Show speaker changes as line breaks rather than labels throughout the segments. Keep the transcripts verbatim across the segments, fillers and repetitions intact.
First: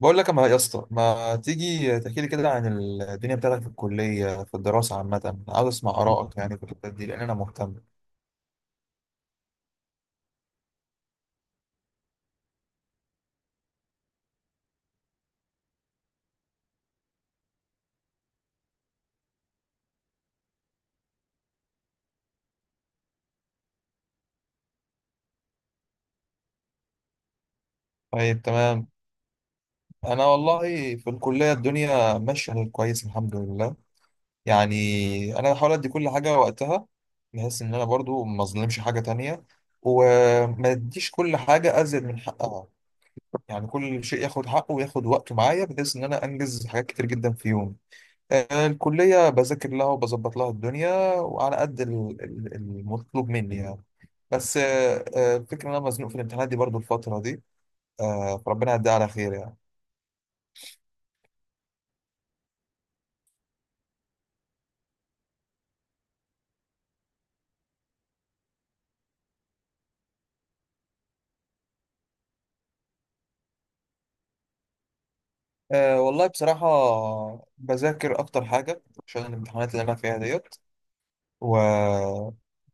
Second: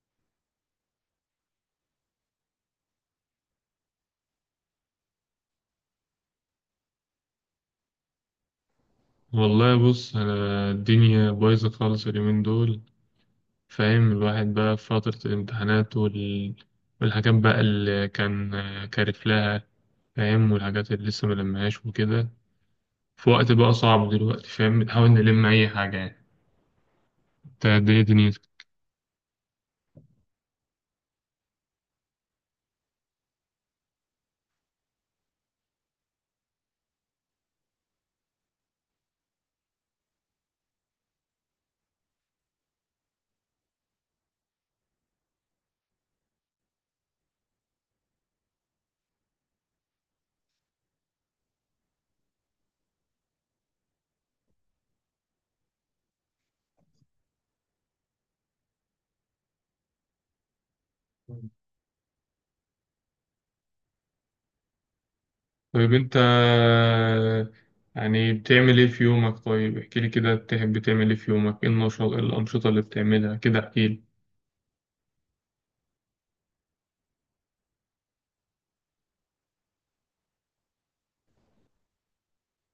بقول لك، ما يا اسطى، ما تيجي تحكي لي كده عن الدنيا بتاعتك في الكلية، في الدراسة عامة. عاوز اسمع آرائك يعني في الحتة دي، لأن أنا مهتم.
والله بص، أنا الدنيا بايظة خالص اليومين دول فاهم. الواحد بقى في فترة الامتحانات وال... والحاجات بقى اللي كان كارف لها فاهم، والحاجات اللي لسه ملمهاش وكده، في وقت بقى صعب دلوقتي فاهم، بنحاول نلم أي حاجة يعني. انت الدنيا دنيتك.
طيب، تمام. أنا والله في الكلية الدنيا ماشية كويس، الحمد لله. يعني أنا بحاول أدي كل حاجة وقتها، بحيث إن أنا برضو ما أظلمش حاجة تانية، وما أديش كل حاجة أزيد من حقها. يعني كل شيء ياخد حقه وياخد وقته معايا، بحيث إن أنا أنجز حاجات كتير جدا في يوم. آه، الكلية بذاكر لها وبظبط لها الدنيا، وعلى قد ال- ال- المطلوب مني يعني. بس، آه، آه، الفكرة إن أنا مزنوق في الامتحانات دي برضو الفترة دي. آه، فربنا يعديها على خير يعني.
طيب انت، يعني بتعمل ايه في يومك؟ طيب احكيلي كده، بتحب تعمل ايه في يومك؟ ايه النشاط، ايه الأنشطة اللي بتعملها كده؟ احكيلي.
آه، والله بصراحة بذاكر أكتر حاجة عشان الامتحانات اللي أنا فيها ديت. و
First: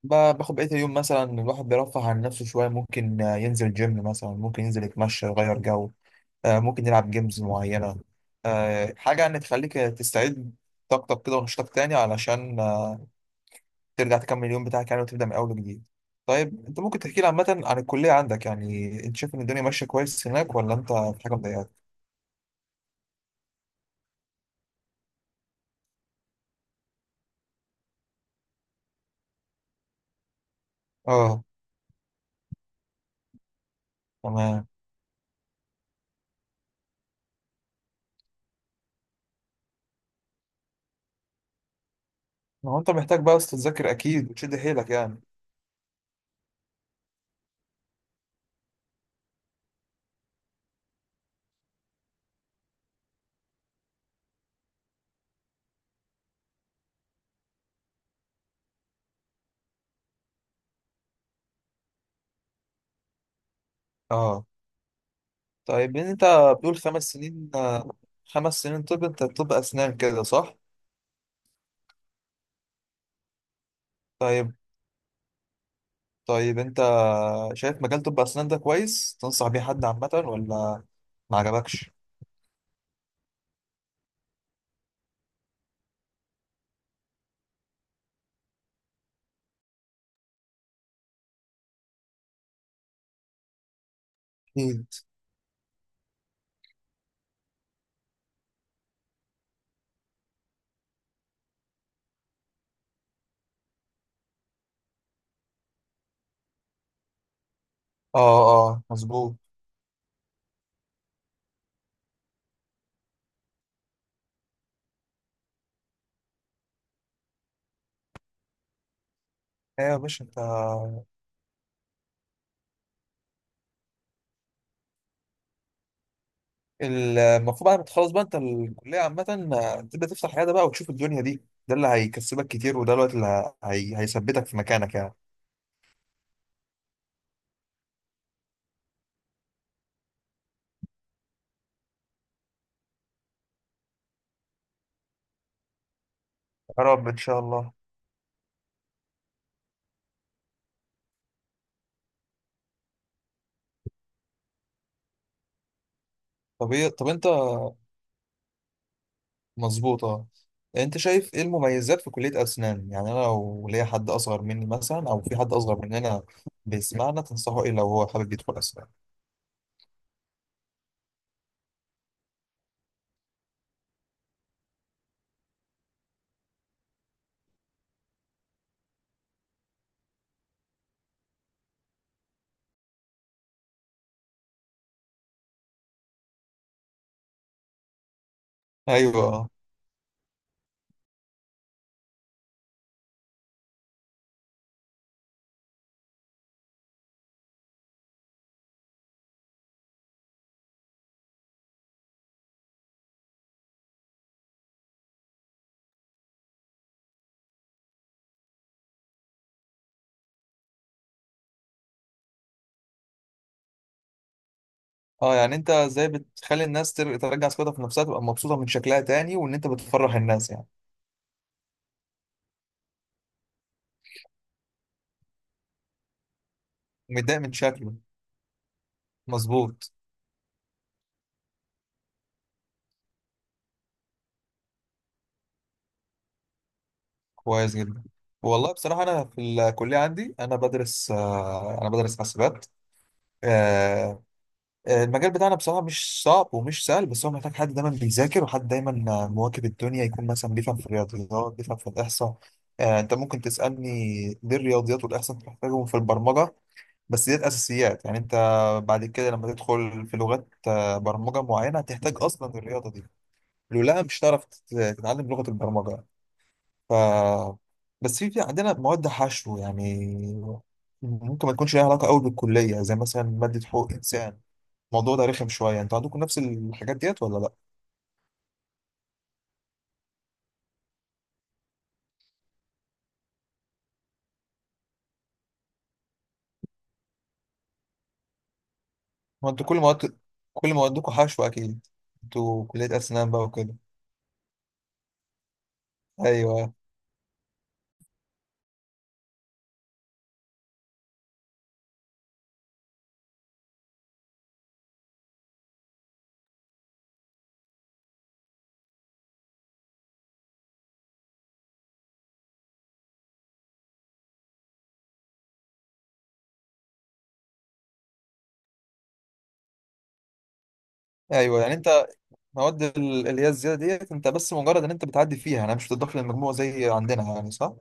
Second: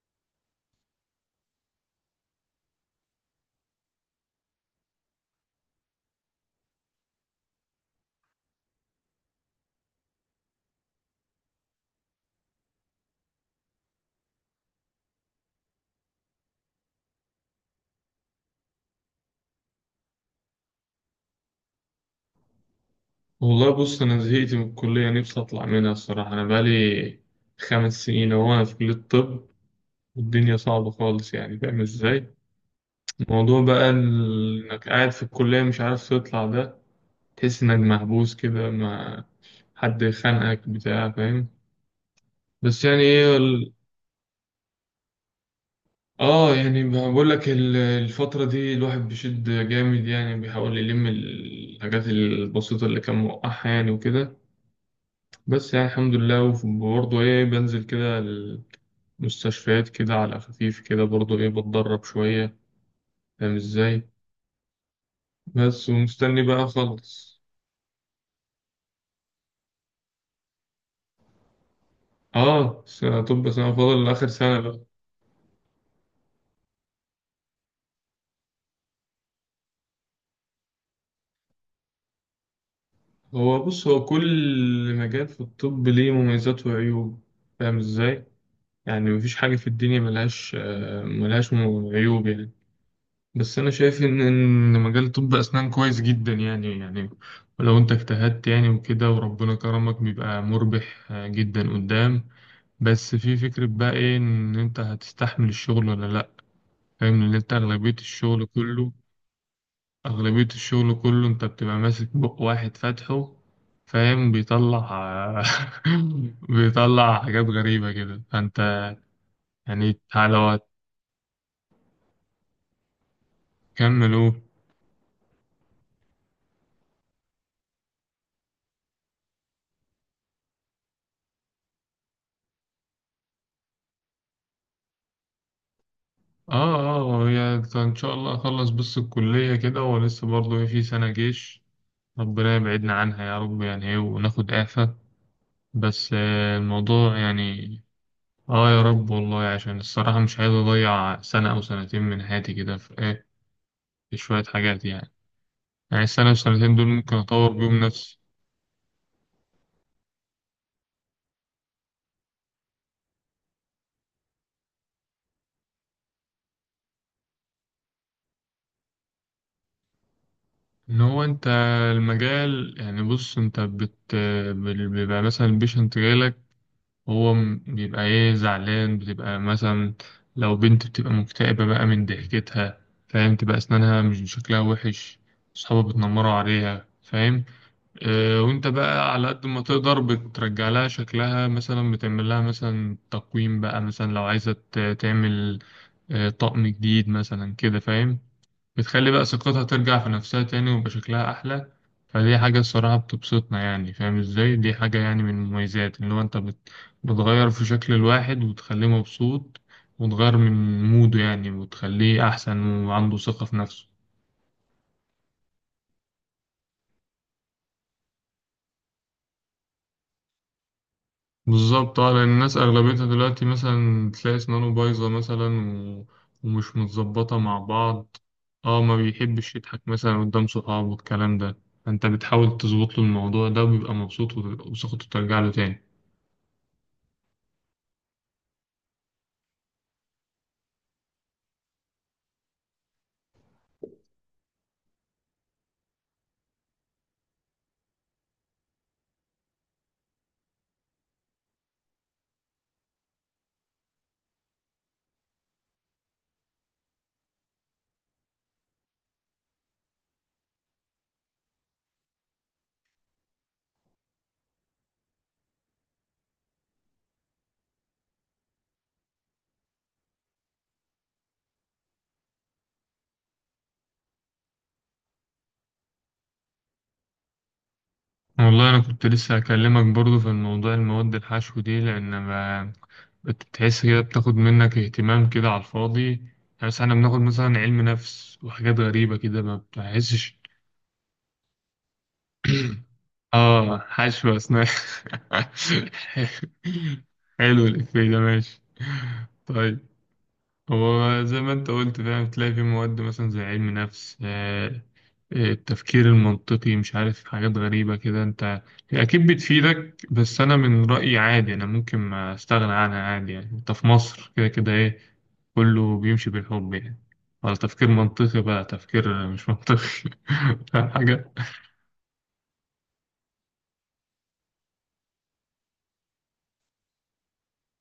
ب- باخد بقية اليوم مثلا، الواحد بيرفه عن نفسه شوية. ممكن آه، ينزل جيم مثلا، ممكن ينزل يتمشى، يغير جو. آه، ممكن نلعب جيمز معينة. آه، حاجة يعني تخليك تستعيد طاقتك كده ونشاطك تاني، علشان آه، ترجع تكمل اليوم بتاعك يعني، وتبدأ من أول وجديد. طيب، أنت ممكن تحكي لي عامة عن الكلية عندك؟ يعني أنت شايف إن الدنيا ماشية كويس هناك، ولا أنت في حاجة مضايقاك؟
والله بص، أنا زهقت من الكلية نفسي أطلع منها الصراحة. أنا بقالي خمس سنين أهو أنا في كلية الطب، والدنيا صعبة خالص
أه.
يعني، فاهم إزاي؟ الموضوع بقى ال-
تمام.
إنك قاعد في الكلية مش عارف تطلع ده. تحس إنك محبوس كده، ما حد خانقك بتاع، فاهم؟
ما هو
بس
أنت
يعني
محتاج
إيه
بقى بس
ال...
تذاكر أكيد وتشد حيلك يعني.
آه يعني، بقول لك ال- الفترة دي الواحد بيشد جامد يعني، بيحاول يلم الحاجات البسيطة اللي كان موقعها يعني وكده. بس يعني الحمد لله، وبرضه إيه بنزل كده مستشفيات كده على خفيف، كده برضو ايه بتدرب شوية فاهم ازاي.
أه.
بس
طيب، أنت
ومستني بقى
بتقول خمس
اخلص.
سنين؟ آه، خمس سنين. طب أنت طب أسنان كده، صح؟
اه سنة طب، سنة فاضل لآخر
طيب.
سنة بقى.
طيب، أنت شايف مجال طب أسنان ده كويس؟ تنصح بيه حد عامة، ولا ما عجبكش؟
هو بص، هو كل مجال في الطب ليه مميزات وعيوب فاهم ازاي. يعني مفيش حاجة في الدنيا ملهاش، آه، ملهاش م- عيوب يعني. بس انا شايف ان إن
اكيد.
مجال طب اسنان كويس جدا يعني يعني. ولو انت اجتهدت يعني وكده وربنا كرمك، بيبقى مربح آه، جدا قدام. بس في فكرة بقى إيه، إن أنت هتستحمل الشغل ولا لأ. فاهم إن أنت أغلبية
اه.
الشغل
اه،
كله،
مظبوط.
أغلبية الشغل كله أنت بتبقى ماسك بق واحد فاتحه فاهم، بيطلع بيطلع حاجات غريبة كده، فأنت
ايوه
يعني
يا باشا، انت
لو هتكمل أهو.
المفروض بعد ما تخلص بقى انت الكليه عامه، آه، تبدا تفتح عياده بقى وتشوف الدنيا دي. ده اللي هيكسبك كتير، وده الوقت اللي ه- هي... هيثبتك في مكانك يعني.
آه، آه، هي إن شاء الله أخلص بس الكلية كده، ولسه برضه إيه في سنة جيش ربنا يبعدنا عنها يا رب، يعني إيه، وناخد إعفاء. بس آه،
يا رب ان
الموضوع
شاء الله.
يعني. اه يا رب، والله عشان الصراحة مش عايز أضيع سنة أو سنتين من حياتي كده في إيه، في شوية حاجات يعني. يعني السنة
طب
والسنتين دول
ايه؟ طب
ممكن
انت،
أطور بيهم نفسي.
مظبوط، اه. انت شايف ايه المميزات في كليه اسنان؟ يعني انا لو ليا حد اصغر مني مثلا، او في حد اصغر مننا بيسمعنا، تنصحه ايه لو هو حابب يدخل اسنان؟
إن هو أنت المجال يعني، بص أنت بت بال- بيبقى مثلا البيشنت جايلك. هو م- بيبقى إيه زعلان، بتبقى مثلا لو بنت بتبقى مكتئبة بقى من ضحكتها فاهم، تبقى أسنانها مش شكلها وحش، أصحابها بتنمروا عليها فاهم. آه، وانت بقى على قد
ايوه.
ما تقدر بترجع لها شكلها، مثلا بتعمل لها مثلا تقويم بقى، مثلا لو عايزة ت- تعمل آه، طقم جديد مثلا كده فاهم. بتخلي بقى ثقتها ترجع في نفسها تاني ويبقى شكلها أحلى. فدي حاجة الصراحة بتبسطنا يعني، فاهم ازاي، دي حاجة يعني من المميزات اللي هو انت بت- بتغير في شكل الواحد وتخليه مبسوط، وتغير من موده يعني وتخليه أحسن وعنده ثقة في نفسه.
اه، يعني انت ازاي بتخلي الناس تر- ترجع ثقتها في نفسها، تبقى مبسوطه من شكلها تاني، وان انت بتفرح الناس يعني.
بالظبط، اه لان الناس اغلبيتها دلوقتي مثلا تلاقي اسنانه بايظه مثلا و... ومش متظبطه
متضايق من
مع
شكله.
بعض. اه، ما بيحبش يضحك
مظبوط.
مثلا قدام صحابه والكلام ده. انت بتحاول تظبط له الموضوع ده وبيبقى مبسوط و- وثقته ترجع له تاني.
كويس جدا. والله بصراحه انا في الكليه عندي، انا بدرس آه، انا بدرس حاسبات. آه، آه، المجال بتاعنا بصراحه مش صعب ومش سهل، بس هو محتاج حد دايما بيذاكر، وحد دايما آه، مواكب الدنيا، يكون مثلا بيفهم في الرياضيات، بيفهم في الاحصاء. آه، انت ممكن تسالني ليه الرياضيات والاحصاء بتحتاجهم في البرمجه. بس ديت اساسيات يعني، انت بعد كده لما تدخل في لغات آه، برمجه معينه، هتحتاج اصلا الرياضه دي. لولا مش هتعرف تت- تتعلم لغه البرمجه. ف بس في في عندنا مواد حشو يعني، ممكن ما تكونش ليها علاقه قوي بالكليه، زي مثلا ماده حقوق انسان. الموضوع ده رخم شويه، انتوا عندكم نفس الحاجات ديت ولا لا؟
والله انا كنت لسه هكلمك برضو في الموضوع، المواد الحشو دي، لان ما بتحس كده بتاخد منك اهتمام كده على الفاضي يعني. مثلا احنا بناخد مثلا علم نفس وحاجات غريبه كده
ما
ما
انتوا كل مواد
بتحسش.
كل موادكم حشو اكيد. انتوا كليه اسنان بقى وكده.
اه، حشو اسنان.
ايوه.
حلو الإفيه ده، ماشي. طيب هو زي ما انت قلت فاهم، تلاقي في مواد مثلا زي علم نفس آه، آه، التفكير المنطقي، مش عارف، حاجات غريبة كده انت. هي أكيد بتفيدك، بس أنا من رأيي عادي، أنا ممكن ما أستغنى عنها عادي يعني. انت في مصر كده كده إيه، كله بيمشي بالحب يعني، ولا تفكير منطقي بقى تفكير مش منطقي. فاهم حاجة.
ايوه، يعني انت المواد ال- اللي هي الزياده ديت، انت بس مجرد ان انت بتعدي فيها، انا مش بتضاف للمجموع زي عندنا يعني، صح؟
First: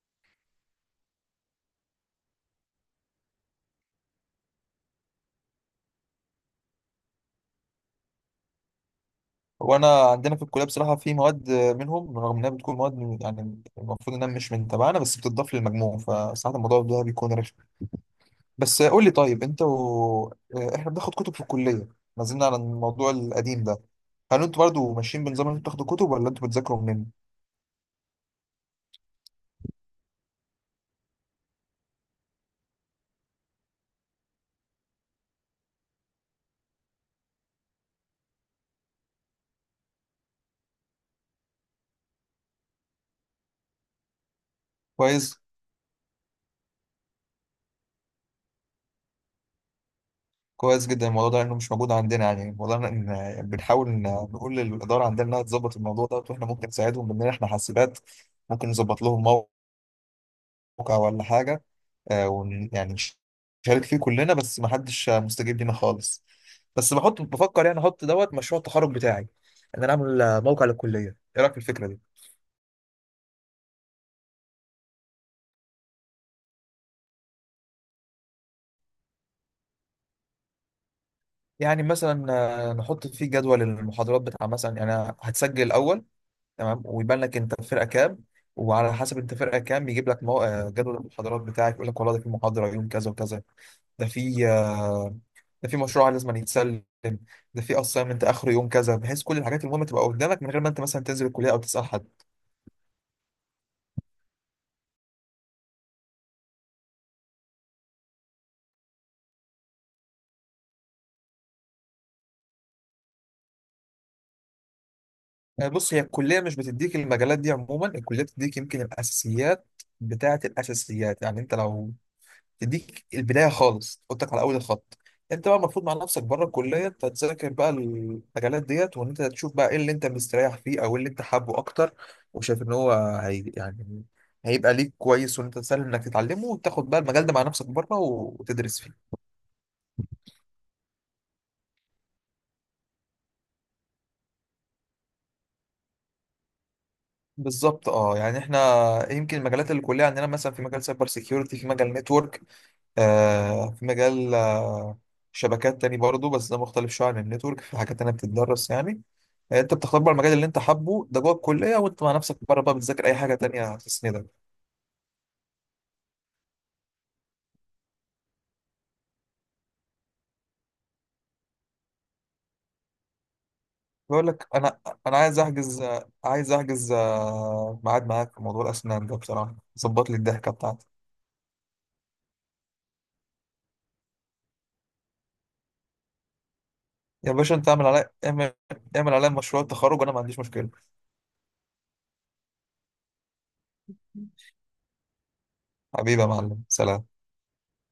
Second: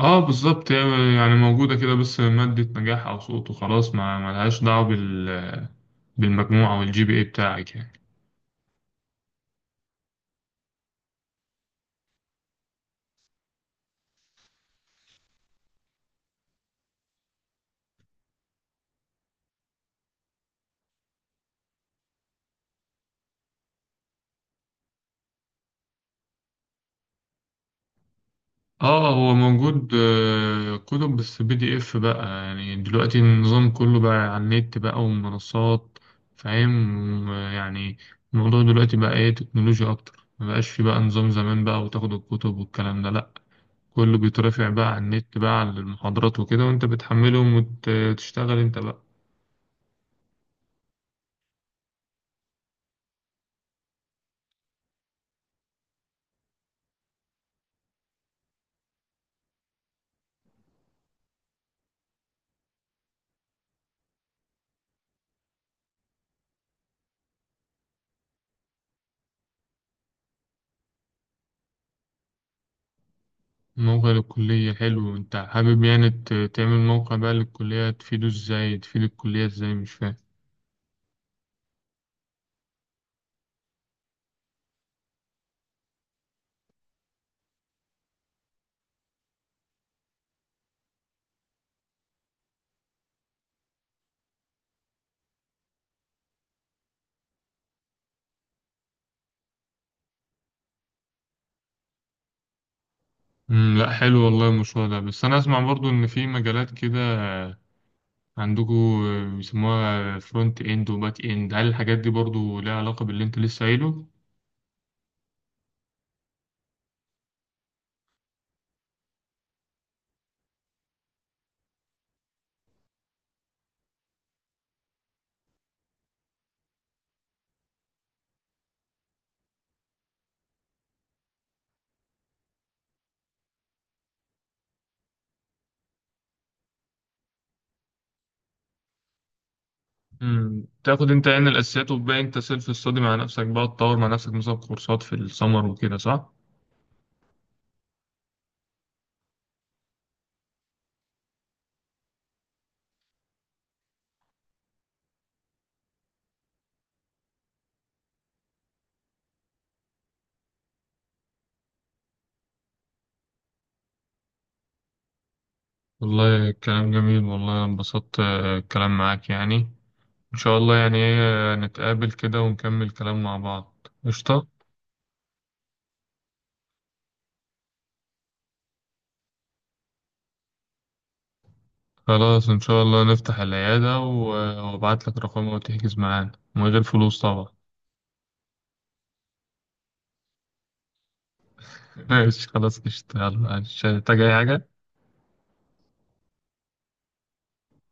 اه بالظبط، هي يعني موجودة كده، بس مادة نجاح أو سقوط وخلاص، ما ملهاش دعوة بال بالمجموعة والجي بي اي بتاعك يعني.
وانا عندنا في الكليه بصراحه في مواد منهم، رغم انها بتكون مواد من- يعني المفروض انها مش من تبعنا، بس بتضاف للمجموع، فساعات الموضوع ده بيكون رخم. بس قول لي، طيب انت و... اه، احنا بناخد كتب في الكليه، ما زلنا على الموضوع القديم ده. هل انتوا برضه ماشيين بنظام ان انتوا بتاخدوا كتب، ولا انتوا بتذاكروا منين؟
اه هو موجود، آه، كتب بس بي دي اف بقى، يعني دلوقتي النظام كله بقى على النت بقى ومنصات فاهم يعني. الموضوع دلوقتي بقى ايه، تكنولوجيا أكتر، مبقاش في بقى نظام زمان بقى وتاخد الكتب والكلام ده، لأ، كله بيترفع بقى على النت
كويس.
بقى على المحاضرات وكده، وانت بتحملهم وتشتغل انت بقى.
كويس جدا الموضوع ده، لانه مش موجود عندنا. يعني الموضوع ده ان بنحاول إن نقول للاداره عندنا انها تظبط الموضوع ده، واحنا ممكن نساعدهم بان احنا حاسبات ممكن نظبط لهم موقع ولا حاجه، آه، ون يعني نش- نشارك فيه كلنا، بس ما حدش آه، مستجيب لينا خالص. بس بحط بفكر يعني احط دوت مشروع التخرج بتاعي، ان انا اعمل آه، موقع للكليه، ايه رايك في الفكره دي؟
موقع للكلية، حلو. أنت حابب يعني ت- تعمل موقع بقى للكلية، تفيده إزاي، تفيد الكلية إزاي؟ مش فاهم.
يعني مثلا آه، نحط فيه جدول المحاضرات بتاع مثلا، يعني أنا هتسجل الاول. تمام، ويبان لك انت فرقه كام، وعلى حسب انت فرقه كام بيجيب لك مو... آه، جدول المحاضرات بتاعك، يقول لك والله ده في محاضره يوم كذا وكذا، ده في آه، ده في مشروع لازم يتسلم، ده في اسايمنت اخر يوم كذا، بحيث كل الحاجات المهمه تبقى قدامك من غير ما انت مثلا تنزل الكليه او تسال حد.
مم، لأ حلو والله المشروع ده، بس أنا أسمع برضو إن في مجالات كده عندكو بيسموها فرونت إند وباك إند، هل الحاجات دي برضو ليها علاقة باللي أنت لسه قايله؟
آه، بص، هي الكليه مش بتديك المجالات دي عموما، الكليه بتديك يمكن الاساسيات بتاعه الاساسيات. يعني انت لو تديك البدايه خالص، تحطك على اول الخط. انت بقى المفروض مع نفسك بره الكليه، انت تذاكر بقى المجالات ديت، وان انت تشوف بقى ايه اللي انت مستريح فيه، او إيه اللي انت حابه اكتر، وشايف ان هو هي يعني هيبقى ليك كويس، وان انت سهل انك تتعلمه، وتاخد بقى المجال ده مع نفسك بره وتدرس فيه.
مم، تاخد أنت يعني الأساسيات وتبقى أنت سيلف ستادي مع نفسك بقى، تطور مع نفسك مثلا كورسات في السمر وكده، صح؟
بالظبط اه، يعني احنا يمكن المجالات اللي الكليه عندنا، مثلا في مجال سايبر سيكيورتي، في مجال نتورك، آه في مجال آه شبكات تاني برضه، بس ده مختلف شويه عن النتورك، في حاجات تانية بتتدرس يعني. يعني انت بتختار بقى المجال اللي انت حابه ده جوه الكليه، وانت مع نفسك بره بقى بتذاكر اي حاجه تانية تسندك.
والله كلام جميل، والله أنا انبسطت آه، الكلام معاك يعني. إن شاء الله يعني إيه نتقابل كده ونكمل كلام مع بعض،
بيقول
قشطة.
لك انا انا عايز احجز عايز احجز آه، ميعاد معاك في موضوع الاسنان ده، بصراحه ظبط لي الضحكه بتاعتي.
خلاص إن شاء الله نفتح العيادة و- وأبعت لك رقمها وتحجز معانا من غير فلوس
يا
طبعا.
باشا انت، اعمل عليا اعمل اعمل عليا مشروع التخرج وانا ما عنديش مشكله.
ماشي خلاص قشطة، يلا مش هتحتاج أي حاجة.
حبيبي يا معلم، سلام.